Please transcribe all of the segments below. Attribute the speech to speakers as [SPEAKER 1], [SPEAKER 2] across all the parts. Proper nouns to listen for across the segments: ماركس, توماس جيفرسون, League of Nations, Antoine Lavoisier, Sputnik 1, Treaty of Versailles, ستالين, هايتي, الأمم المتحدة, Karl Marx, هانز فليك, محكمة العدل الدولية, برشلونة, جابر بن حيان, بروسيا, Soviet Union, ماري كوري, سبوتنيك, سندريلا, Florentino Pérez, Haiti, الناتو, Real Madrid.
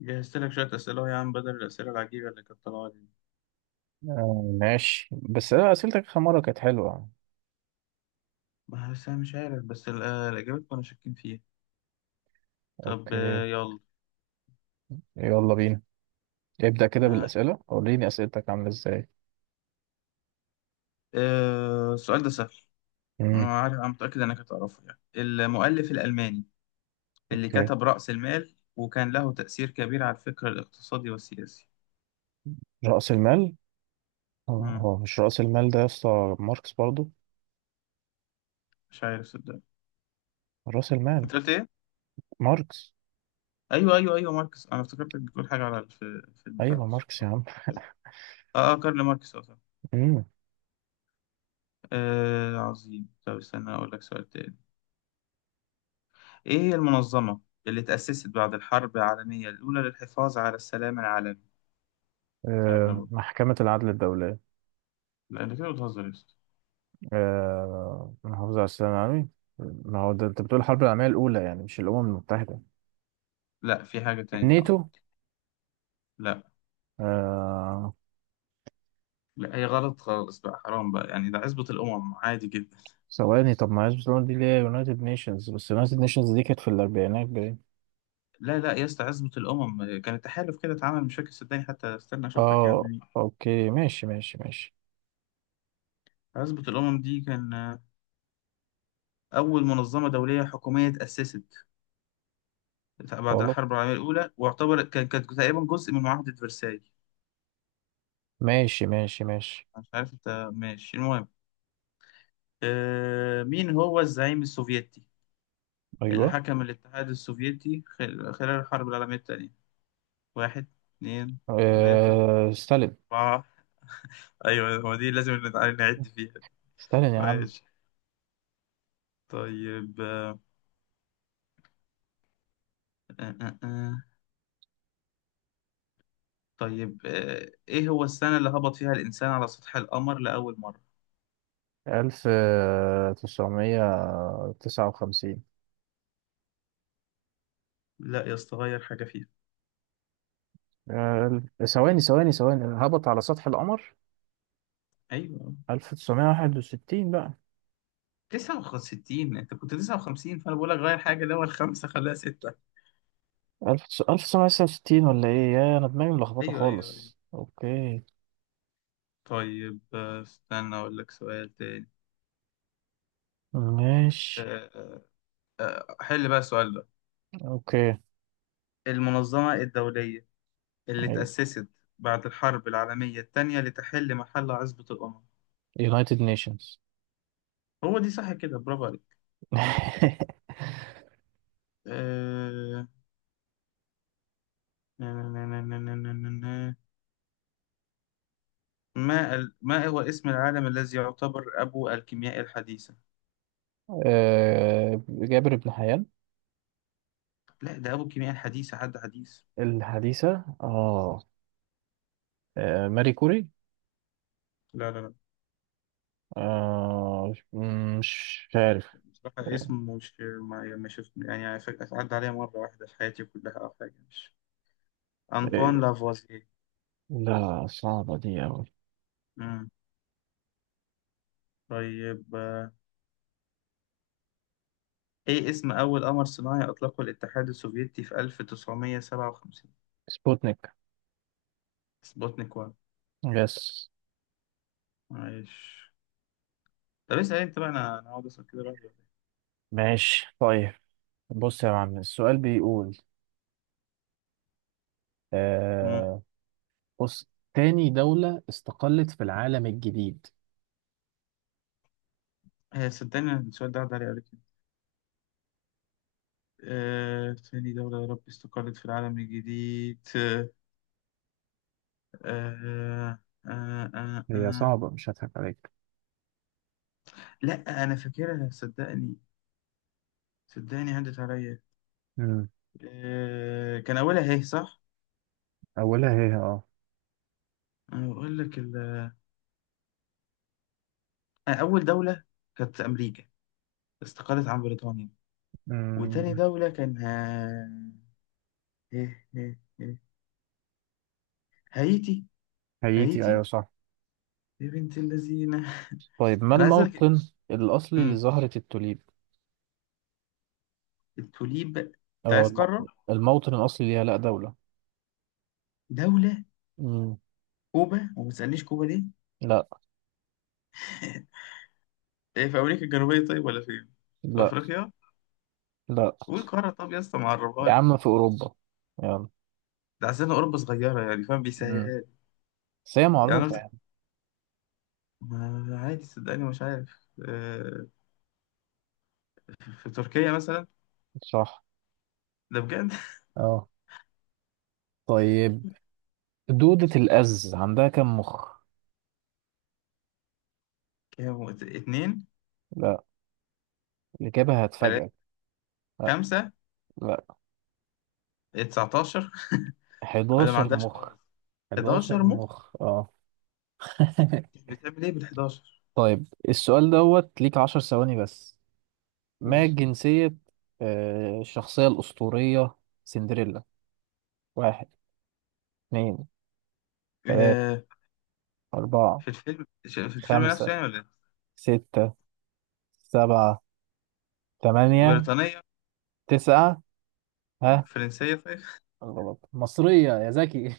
[SPEAKER 1] جهزت لك شوية أسئلة أهو يا عم، بدل الأسئلة العجيبة اللي كانت طالعة دي.
[SPEAKER 2] آه، ماشي. بس أنا أسئلتك آخر مرة كانت حلوة.
[SPEAKER 1] ما بس أنا مش عارف، بس الإجابات كنا شاكين فيها. طب
[SPEAKER 2] أوكي.
[SPEAKER 1] يلا.
[SPEAKER 2] يلا بينا. ابدأ كده
[SPEAKER 1] آه،
[SPEAKER 2] بالأسئلة وريني أسئلتك عاملة إزاي.
[SPEAKER 1] السؤال ده سهل.
[SPEAKER 2] مم.
[SPEAKER 1] أنا عارف، أنا متأكد إنك هتعرفه. يعني المؤلف الألماني اللي
[SPEAKER 2] أوكي.
[SPEAKER 1] كتب رأس المال وكان له تأثير كبير على الفكر الاقتصادي والسياسي.
[SPEAKER 2] رأس المال. هو
[SPEAKER 1] مم.
[SPEAKER 2] هو مش رأس المال ده يا اسطى؟ ماركس برضو.
[SPEAKER 1] مش عارف صدق.
[SPEAKER 2] رأس المال.
[SPEAKER 1] أنت قلت إيه؟
[SPEAKER 2] ماركس.
[SPEAKER 1] أيوه أيوه أيوه ماركس. أنا افتكرتك بتقول حاجة على في بتاع
[SPEAKER 2] أيوه ماركس يا
[SPEAKER 1] ده.
[SPEAKER 2] عم.
[SPEAKER 1] آه كارل ماركس، أه صح.
[SPEAKER 2] مم.
[SPEAKER 1] عظيم. طب استنى أقول لك سؤال تاني. إيه هي المنظمة اللي تأسست بعد الحرب العالمية الأولى للحفاظ على السلام العالمي؟ سهلة برضه.
[SPEAKER 2] محكمة العدل الدولية.
[SPEAKER 1] لا أنت كده بتهزر يا أسطى.
[SPEAKER 2] محافظة على السلام العالمي. ما هو ده أنت بتقول الحرب العالمية الأولى، يعني مش الأمم المتحدة.
[SPEAKER 1] لا، في حاجة تانية تعمل.
[SPEAKER 2] الناتو.
[SPEAKER 1] لا.
[SPEAKER 2] آه
[SPEAKER 1] لا هي غلط خالص بقى، حرام بقى يعني، ده عزبة الأمم عادي جدا.
[SPEAKER 2] ثواني. طب ما هي برشلونة دي اللي هي يونايتد نيشنز؟ بس يونايتد نيشنز دي كانت في الأربعينات باين.
[SPEAKER 1] لا لا يا اسطى، عزبة الأمم كان تحالف كده اتعمل، مش فاكر صدقني، حتى استنى أشوف لك يا عم
[SPEAKER 2] اه،
[SPEAKER 1] مين.
[SPEAKER 2] اوكي، ماشي ماشي ماشي.
[SPEAKER 1] عزبة الأمم دي كان أول منظمة دولية حكومية تأسست بعد
[SPEAKER 2] خلاص.
[SPEAKER 1] الحرب العالمية الأولى، واعتبرت كانت تقريبا جزء من معاهدة فرساي.
[SPEAKER 2] ماشي ماشي ماشي.
[SPEAKER 1] مش عارف أنت ماشي، المهم. مين هو الزعيم السوفيتي اللي
[SPEAKER 2] ايوه.
[SPEAKER 1] حكم الاتحاد السوفيتي خلال الحرب العالمية الثانية؟ واحد، اتنين، تلاتة،
[SPEAKER 2] ستالين.
[SPEAKER 1] أربعة. أيوة هو دي، لازم نعد فيها.
[SPEAKER 2] ستالين يا عم.
[SPEAKER 1] ماشي. طيب آه، آه. آه. طيب إيه هو السنة اللي هبط فيها الإنسان على سطح القمر لأول مرة؟
[SPEAKER 2] ألف تسعمية تسعة وخمسين.
[SPEAKER 1] لا يا اسطى، غير حاجة فيها.
[SPEAKER 2] ثواني ثواني ثواني. هبط على سطح القمر
[SPEAKER 1] أيوة
[SPEAKER 2] 1961 بقى.
[SPEAKER 1] 69، أنت كنت 59، فأنا بقول لك غير حاجة، اللي هو الخمسة خليها ستة.
[SPEAKER 2] ألف ألف تسعمية تسعة وستين، ولا إيه؟ يا، أنا دماغي ملخبطة
[SPEAKER 1] أيوة أيوة أيوة.
[SPEAKER 2] خالص. أوكي.
[SPEAKER 1] طيب استنى أقول لك سؤال تاني.
[SPEAKER 2] ماشي.
[SPEAKER 1] آه، آه. حل بقى السؤال ده.
[SPEAKER 2] أوكي.
[SPEAKER 1] المنظمة الدولية اللي
[SPEAKER 2] أيوه.
[SPEAKER 1] اتأسست بعد الحرب العالمية التانية لتحل محل عزبة الأمم.
[SPEAKER 2] يونايتد نيشنز.
[SPEAKER 1] هو دي صح كده، برافو عليك. آه، نا- نا- نا- نا- نا- نا- نا- نا. ما هو اسم العالم الذي يعتبر أبو الكيمياء الحديثة؟
[SPEAKER 2] جابر بن حيان.
[SPEAKER 1] لا ده أبو الكيمياء الحديثة، حد حديث.
[SPEAKER 2] الحديثة، اه. ماري كوري.
[SPEAKER 1] لا لا لا.
[SPEAKER 2] آه. مش عارف.
[SPEAKER 1] بصراحة
[SPEAKER 2] آه،
[SPEAKER 1] اسم مش ما ما شفت يعني، عدى عليا مرة واحدة في حياتي كلها أو حاجة، مش أنطوان لافوازييه.
[SPEAKER 2] لا، صعبة دي أوي.
[SPEAKER 1] مم. طيب، إيه اسم أول قمر صناعي أطلقه الاتحاد السوفيتي في 1957؟
[SPEAKER 2] سبوتنيك.
[SPEAKER 1] سبوتنيك 1.
[SPEAKER 2] يس.
[SPEAKER 1] معلش. طب اسأل أنت بقى، أنا هقعد أسأل كده لوحدي ولا إيه؟
[SPEAKER 2] ماشي. طيب. بص يا معلم، السؤال بيقول،
[SPEAKER 1] مم.
[SPEAKER 2] آه بص. تاني دولة استقلت في العالم الجديد.
[SPEAKER 1] صدقني أنا السؤال ده عدى عليه قبل كده. ثاني دولة يا رب استقلت في العالم الجديد. آه آه آه
[SPEAKER 2] هي
[SPEAKER 1] آه.
[SPEAKER 2] صعبة، مش هضحك عليك.
[SPEAKER 1] لا أنا فاكرها صدقني، صدقني عدت عليا.
[SPEAKER 2] مم.
[SPEAKER 1] آه، كان أولها إيه صح؟
[SPEAKER 2] أولها هي
[SPEAKER 1] أنا بقول لك أول دولة كانت أمريكا، استقلت عن بريطانيا. وتاني
[SPEAKER 2] مم.
[SPEAKER 1] دولة كان ها... إيه إيه إيه. هايتي.
[SPEAKER 2] هايتي، أيوة
[SPEAKER 1] هايتي
[SPEAKER 2] صح.
[SPEAKER 1] يا بنت اللذينة.
[SPEAKER 2] طيب، ما
[SPEAKER 1] أنا عايز أقول لك.
[SPEAKER 2] الموطن الأصلي
[SPEAKER 1] أمم،
[SPEAKER 2] لزهرة التوليب؟
[SPEAKER 1] التوليب، أنت
[SPEAKER 2] اه
[SPEAKER 1] عايز
[SPEAKER 2] الم-
[SPEAKER 1] قارة؟
[SPEAKER 2] الموطن الأصلي ليها. لأ، دولة.
[SPEAKER 1] دولة.
[SPEAKER 2] مم.
[SPEAKER 1] كوبا، وما تسألنيش كوبا ليه.
[SPEAKER 2] لا
[SPEAKER 1] إيه، في أمريكا الجنوبية طيب ولا فين؟ في
[SPEAKER 2] لا
[SPEAKER 1] أفريقيا؟
[SPEAKER 2] لا.
[SPEAKER 1] قول قارة، طب يا اسطى معرفها
[SPEAKER 2] يا
[SPEAKER 1] لي.
[SPEAKER 2] عم في أوروبا. يلا.
[SPEAKER 1] ده عشان أوروبا صغيرة يعني، فاهم
[SPEAKER 2] مم.
[SPEAKER 1] بيسهلها.
[SPEAKER 2] بس هي
[SPEAKER 1] يعني أنا
[SPEAKER 2] معروفة
[SPEAKER 1] قلت،
[SPEAKER 2] يعني.
[SPEAKER 1] ما عادي صدقني مش عارف. في تركيا مثلا.
[SPEAKER 2] صح،
[SPEAKER 1] ده بجد.
[SPEAKER 2] اه. طيب. دودة الأز عندها كم مخ؟
[SPEAKER 1] كام، اتنين،
[SPEAKER 2] لا، الإجابة
[SPEAKER 1] تلاتة،
[SPEAKER 2] هتفاجئك. لا
[SPEAKER 1] خمسة،
[SPEAKER 2] لا.
[SPEAKER 1] 19. انا ما
[SPEAKER 2] 11
[SPEAKER 1] عندهاش
[SPEAKER 2] مخ.
[SPEAKER 1] خالص.
[SPEAKER 2] 11
[SPEAKER 1] 11 مخ.
[SPEAKER 2] مخ، اه.
[SPEAKER 1] بتعمل ايه بال 11؟
[SPEAKER 2] طيب، السؤال دوت ليك 10 ثواني بس. ما جنسية الشخصية الأسطورية سندريلا؟ واحد، اتنين، تلاتة،
[SPEAKER 1] آه،
[SPEAKER 2] أربعة،
[SPEAKER 1] في الفيلم في الفيلم
[SPEAKER 2] خمسة،
[SPEAKER 1] نفسه يعني ولا إيه؟
[SPEAKER 2] ستة، سبعة، تمانية،
[SPEAKER 1] بريطانية،
[SPEAKER 2] تسعة، ها.
[SPEAKER 1] فرنسية، طيب.
[SPEAKER 2] غلط، مصرية يا زكي.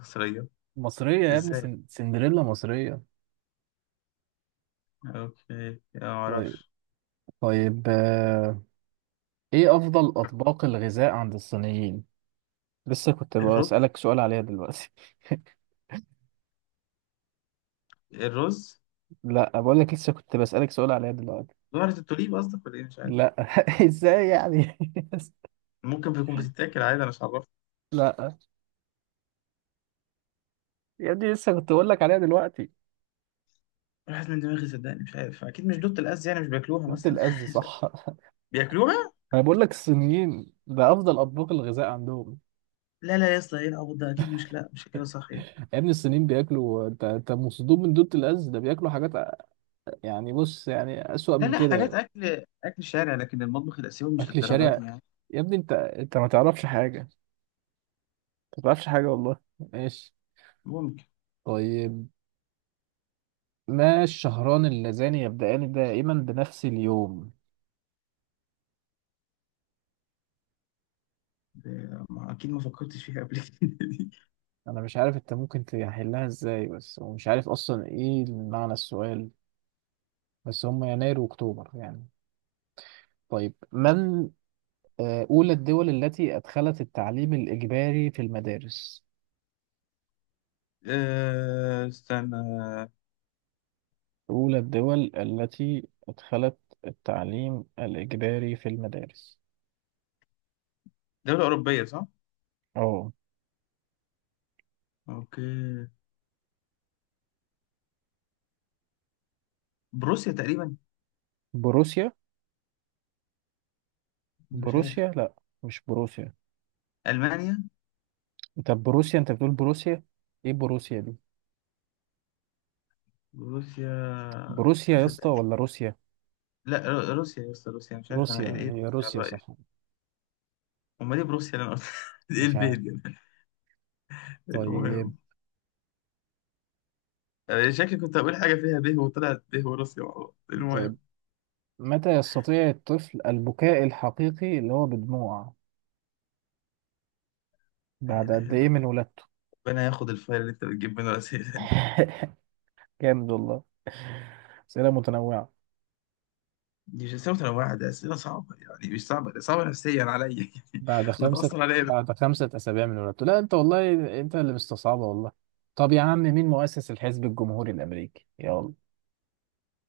[SPEAKER 1] مصرية،
[SPEAKER 2] مصرية يا ابني،
[SPEAKER 1] ازاي؟
[SPEAKER 2] سندريلا مصرية.
[SPEAKER 1] اوكي ما
[SPEAKER 2] طيب.
[SPEAKER 1] اعرفش.
[SPEAKER 2] طيب. ايه أفضل أطباق الغذاء عند الصينيين؟ لسه كنت
[SPEAKER 1] الرز،
[SPEAKER 2] بسألك سؤال عليها دلوقتي.
[SPEAKER 1] الرز.
[SPEAKER 2] لا، بقول لك لسه كنت بسألك سؤال عليها دلوقتي.
[SPEAKER 1] ظهرت التوليب قصدك ولا ايه، مش عارف.
[SPEAKER 2] لا. ازاي يعني؟
[SPEAKER 1] ممكن بيكون بتتاكل عادي، انا مش عارف.
[SPEAKER 2] لا يا ابني، لسه كنت بقول لك عليها دلوقتي.
[SPEAKER 1] راحت من دماغي صدقني، مش عارف، اكيد مش دوت الاز يعني، مش بياكلوها
[SPEAKER 2] جبت
[SPEAKER 1] مثلا.
[SPEAKER 2] الأز،
[SPEAKER 1] مش عارف.
[SPEAKER 2] صح.
[SPEAKER 1] بياكلوها.
[SPEAKER 2] انا بقول لك الصينيين ده افضل اطباق الغذاء عندهم.
[SPEAKER 1] لا لا يا اسطى، ايه العبط ده، اكيد مش، لا مش كده صح يعني.
[SPEAKER 2] يا ابني الصينيين بياكلوا، انت مصدوم من دوت الاز، ده بياكلوا حاجات. يعني بص، يعني اسوأ
[SPEAKER 1] لا
[SPEAKER 2] من
[SPEAKER 1] لا، حاجات
[SPEAKER 2] كده.
[SPEAKER 1] اكل شارع، لكن المطبخ الاسيوي مش
[SPEAKER 2] اكل
[SPEAKER 1] للدرجه
[SPEAKER 2] شارع.
[SPEAKER 1] دي يعني.
[SPEAKER 2] يا ابني انت ما تعرفش حاجه. ما تعرفش حاجه والله. ماشي.
[SPEAKER 1] ممكن.
[SPEAKER 2] طيب. ما الشهران اللذان يبدأان دائما بنفس اليوم؟
[SPEAKER 1] ما أكيد ما فكرتش فيها قبل. كده دي.
[SPEAKER 2] انا مش عارف انت ممكن تحلها ازاي بس، ومش عارف اصلا ايه معنى السؤال. بس هم يناير واكتوبر يعني. طيب. من أولى الدول التي أدخلت التعليم الإجباري في المدارس.
[SPEAKER 1] استنى.
[SPEAKER 2] أولى الدول التي أدخلت التعليم الإجباري في المدارس.
[SPEAKER 1] دولة أوروبية صح؟
[SPEAKER 2] أه.
[SPEAKER 1] أوكي. بروسيا تقريبا،
[SPEAKER 2] بروسيا.
[SPEAKER 1] مش
[SPEAKER 2] بروسيا
[SPEAKER 1] عارف.
[SPEAKER 2] لا. مش بروسيا.
[SPEAKER 1] ألمانيا.
[SPEAKER 2] طب بروسيا، أنت بتقول بروسيا. إيه بروسيا دي؟
[SPEAKER 1] بروسيا.
[SPEAKER 2] بروسيا يا اسطى،
[SPEAKER 1] صدق-
[SPEAKER 2] ولا روسيا؟
[SPEAKER 1] لا روسيا يا اسطى، روسيا، مش عارف أنا
[SPEAKER 2] روسيا
[SPEAKER 1] إيه، إيه
[SPEAKER 2] هي
[SPEAKER 1] بروسيا على
[SPEAKER 2] روسيا
[SPEAKER 1] الرأي.
[SPEAKER 2] صح.
[SPEAKER 1] أمال إيه بروسيا اللي أنا قلت؟ إيه
[SPEAKER 2] مش
[SPEAKER 1] البيه
[SPEAKER 2] عارف.
[SPEAKER 1] دي.
[SPEAKER 2] طيب.
[SPEAKER 1] المهم. شكلي كنت هقول حاجة فيها به، وطلعت به وروسيا مع بعض.
[SPEAKER 2] طيب.
[SPEAKER 1] المهم،
[SPEAKER 2] متى يستطيع الطفل البكاء الحقيقي، اللي هو بدموع،
[SPEAKER 1] لا
[SPEAKER 2] بعد
[SPEAKER 1] إله
[SPEAKER 2] قد
[SPEAKER 1] إلا
[SPEAKER 2] إيه
[SPEAKER 1] الله،
[SPEAKER 2] من ولادته؟
[SPEAKER 1] ربنا ياخد الفايل اللي أنت بتجيب منه الأسئلة دي.
[SPEAKER 2] جامد والله. أسئلة متنوعة.
[SPEAKER 1] دي مش أسئلة متنوعة، ده أسئلة صعبة يعني، مش صعبة ده، صعبة نفسيا عليا. يعني
[SPEAKER 2] بعد خمسة
[SPEAKER 1] بتأثر عليا.
[SPEAKER 2] بعد خمسة أسابيع من ولادته. لا أنت والله، أنت اللي مستصعبة والله. طب يا عم، مين مؤسس الحزب الجمهوري الأمريكي؟ يلا.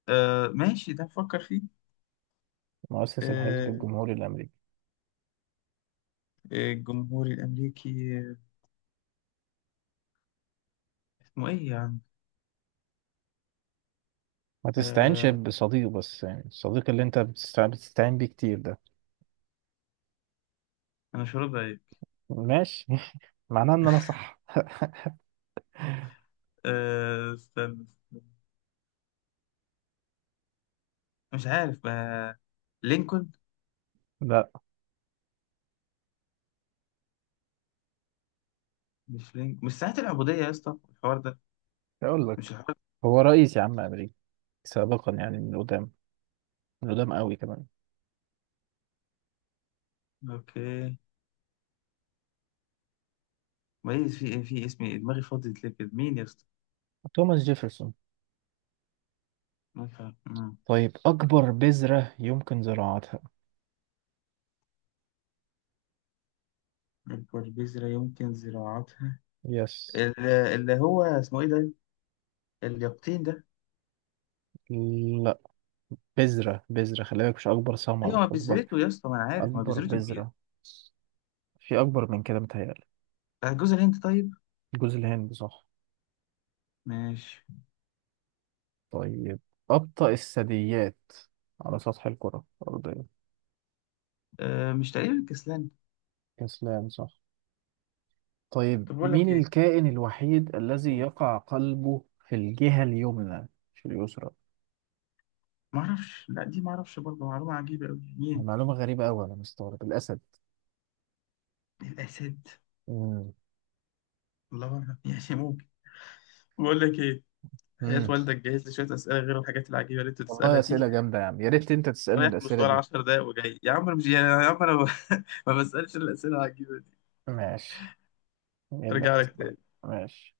[SPEAKER 1] آه ماشي، ده نفكر فيه.
[SPEAKER 2] مؤسس الحزب
[SPEAKER 1] آه،
[SPEAKER 2] الجمهوري الأمريكي.
[SPEAKER 1] الجمهوري الأمريكي. اسمه إيه يا عم؟
[SPEAKER 2] ما تستعينش
[SPEAKER 1] آه،
[SPEAKER 2] بصديق، بس يعني الصديق اللي أنت بتستعين بيه كتير ده.
[SPEAKER 1] أنا مش راضي عليك.
[SPEAKER 2] ماشي. معناه إن أنا صح.
[SPEAKER 1] آه استنى استنى، مش عارف، آه لينكولن.
[SPEAKER 2] لا،
[SPEAKER 1] مش لينكولن، مش ساعة العبودية يا اسطى الحوار ده،
[SPEAKER 2] أقول
[SPEAKER 1] مش
[SPEAKER 2] لك،
[SPEAKER 1] الحوار
[SPEAKER 2] هو رئيس يا عم أمريكي سابقا، يعني من قدام، من قدام قوي كمان.
[SPEAKER 1] ده. أوكي. ميز في إيه، في اسمي إيه؟ دماغي فاضية ليه كده، مين يا اسطى؟
[SPEAKER 2] توماس جيفرسون.
[SPEAKER 1] ما فا- مم.
[SPEAKER 2] طيب، أكبر بذرة يمكن زراعتها.
[SPEAKER 1] البربيزرة يمكن زراعتها.
[SPEAKER 2] يس.
[SPEAKER 1] اللي هو اسمه إيه ده؟ اليقطين ده.
[SPEAKER 2] بذرة بذرة، خلي بالك، مش أكبر
[SPEAKER 1] أيوه
[SPEAKER 2] ثمرة،
[SPEAKER 1] ما
[SPEAKER 2] أكبر
[SPEAKER 1] بذرته يا اسطى، ما أنا عارف ما
[SPEAKER 2] أكبر
[SPEAKER 1] بذرته كبير.
[SPEAKER 2] بذرة. في أكبر من كده متهيألي.
[SPEAKER 1] بتاع جوز الهند طيب؟
[SPEAKER 2] جوز الهند صح.
[SPEAKER 1] ماشي.
[SPEAKER 2] طيب، أبطأ الثدييات على سطح الكرة الأرضية.
[SPEAKER 1] مش تقريبا الكسلان.
[SPEAKER 2] كسلان صح. طيب،
[SPEAKER 1] طب بقول
[SPEAKER 2] مين
[SPEAKER 1] لك ايه،
[SPEAKER 2] الكائن الوحيد الذي
[SPEAKER 1] قول.
[SPEAKER 2] يقع قلبه في الجهة اليمنى مش اليسرى؟
[SPEAKER 1] ما اعرفش. لا دي ما اعرفش برضه، معلومه عجيبه قوي يعني.
[SPEAKER 2] معلومة غريبة أوي، أنا مستغرب. الأسد.
[SPEAKER 1] ايه الاسد؟
[SPEAKER 2] مم.
[SPEAKER 1] الله اعلم. يعني ممكن. بقول لك ايه، حياة
[SPEAKER 2] مم.
[SPEAKER 1] والدك جهز لي شوية أسئلة غير الحاجات العجيبة اللي أنت بتسألها
[SPEAKER 2] والله
[SPEAKER 1] دي.
[SPEAKER 2] أسئلة جامدة يا عم، يا ريت أنت تسألني
[SPEAKER 1] رايح
[SPEAKER 2] الأسئلة
[SPEAKER 1] مشوار
[SPEAKER 2] دي.
[SPEAKER 1] 10 دقايق وجاي يا عم، أنا مش يعني يا عم أنا ما ما بسألش الأسئلة العجيبة دي.
[SPEAKER 2] ماشي. نجيب لك
[SPEAKER 1] أرجع لك
[SPEAKER 2] أسئلة.
[SPEAKER 1] تاني.
[SPEAKER 2] ماشي.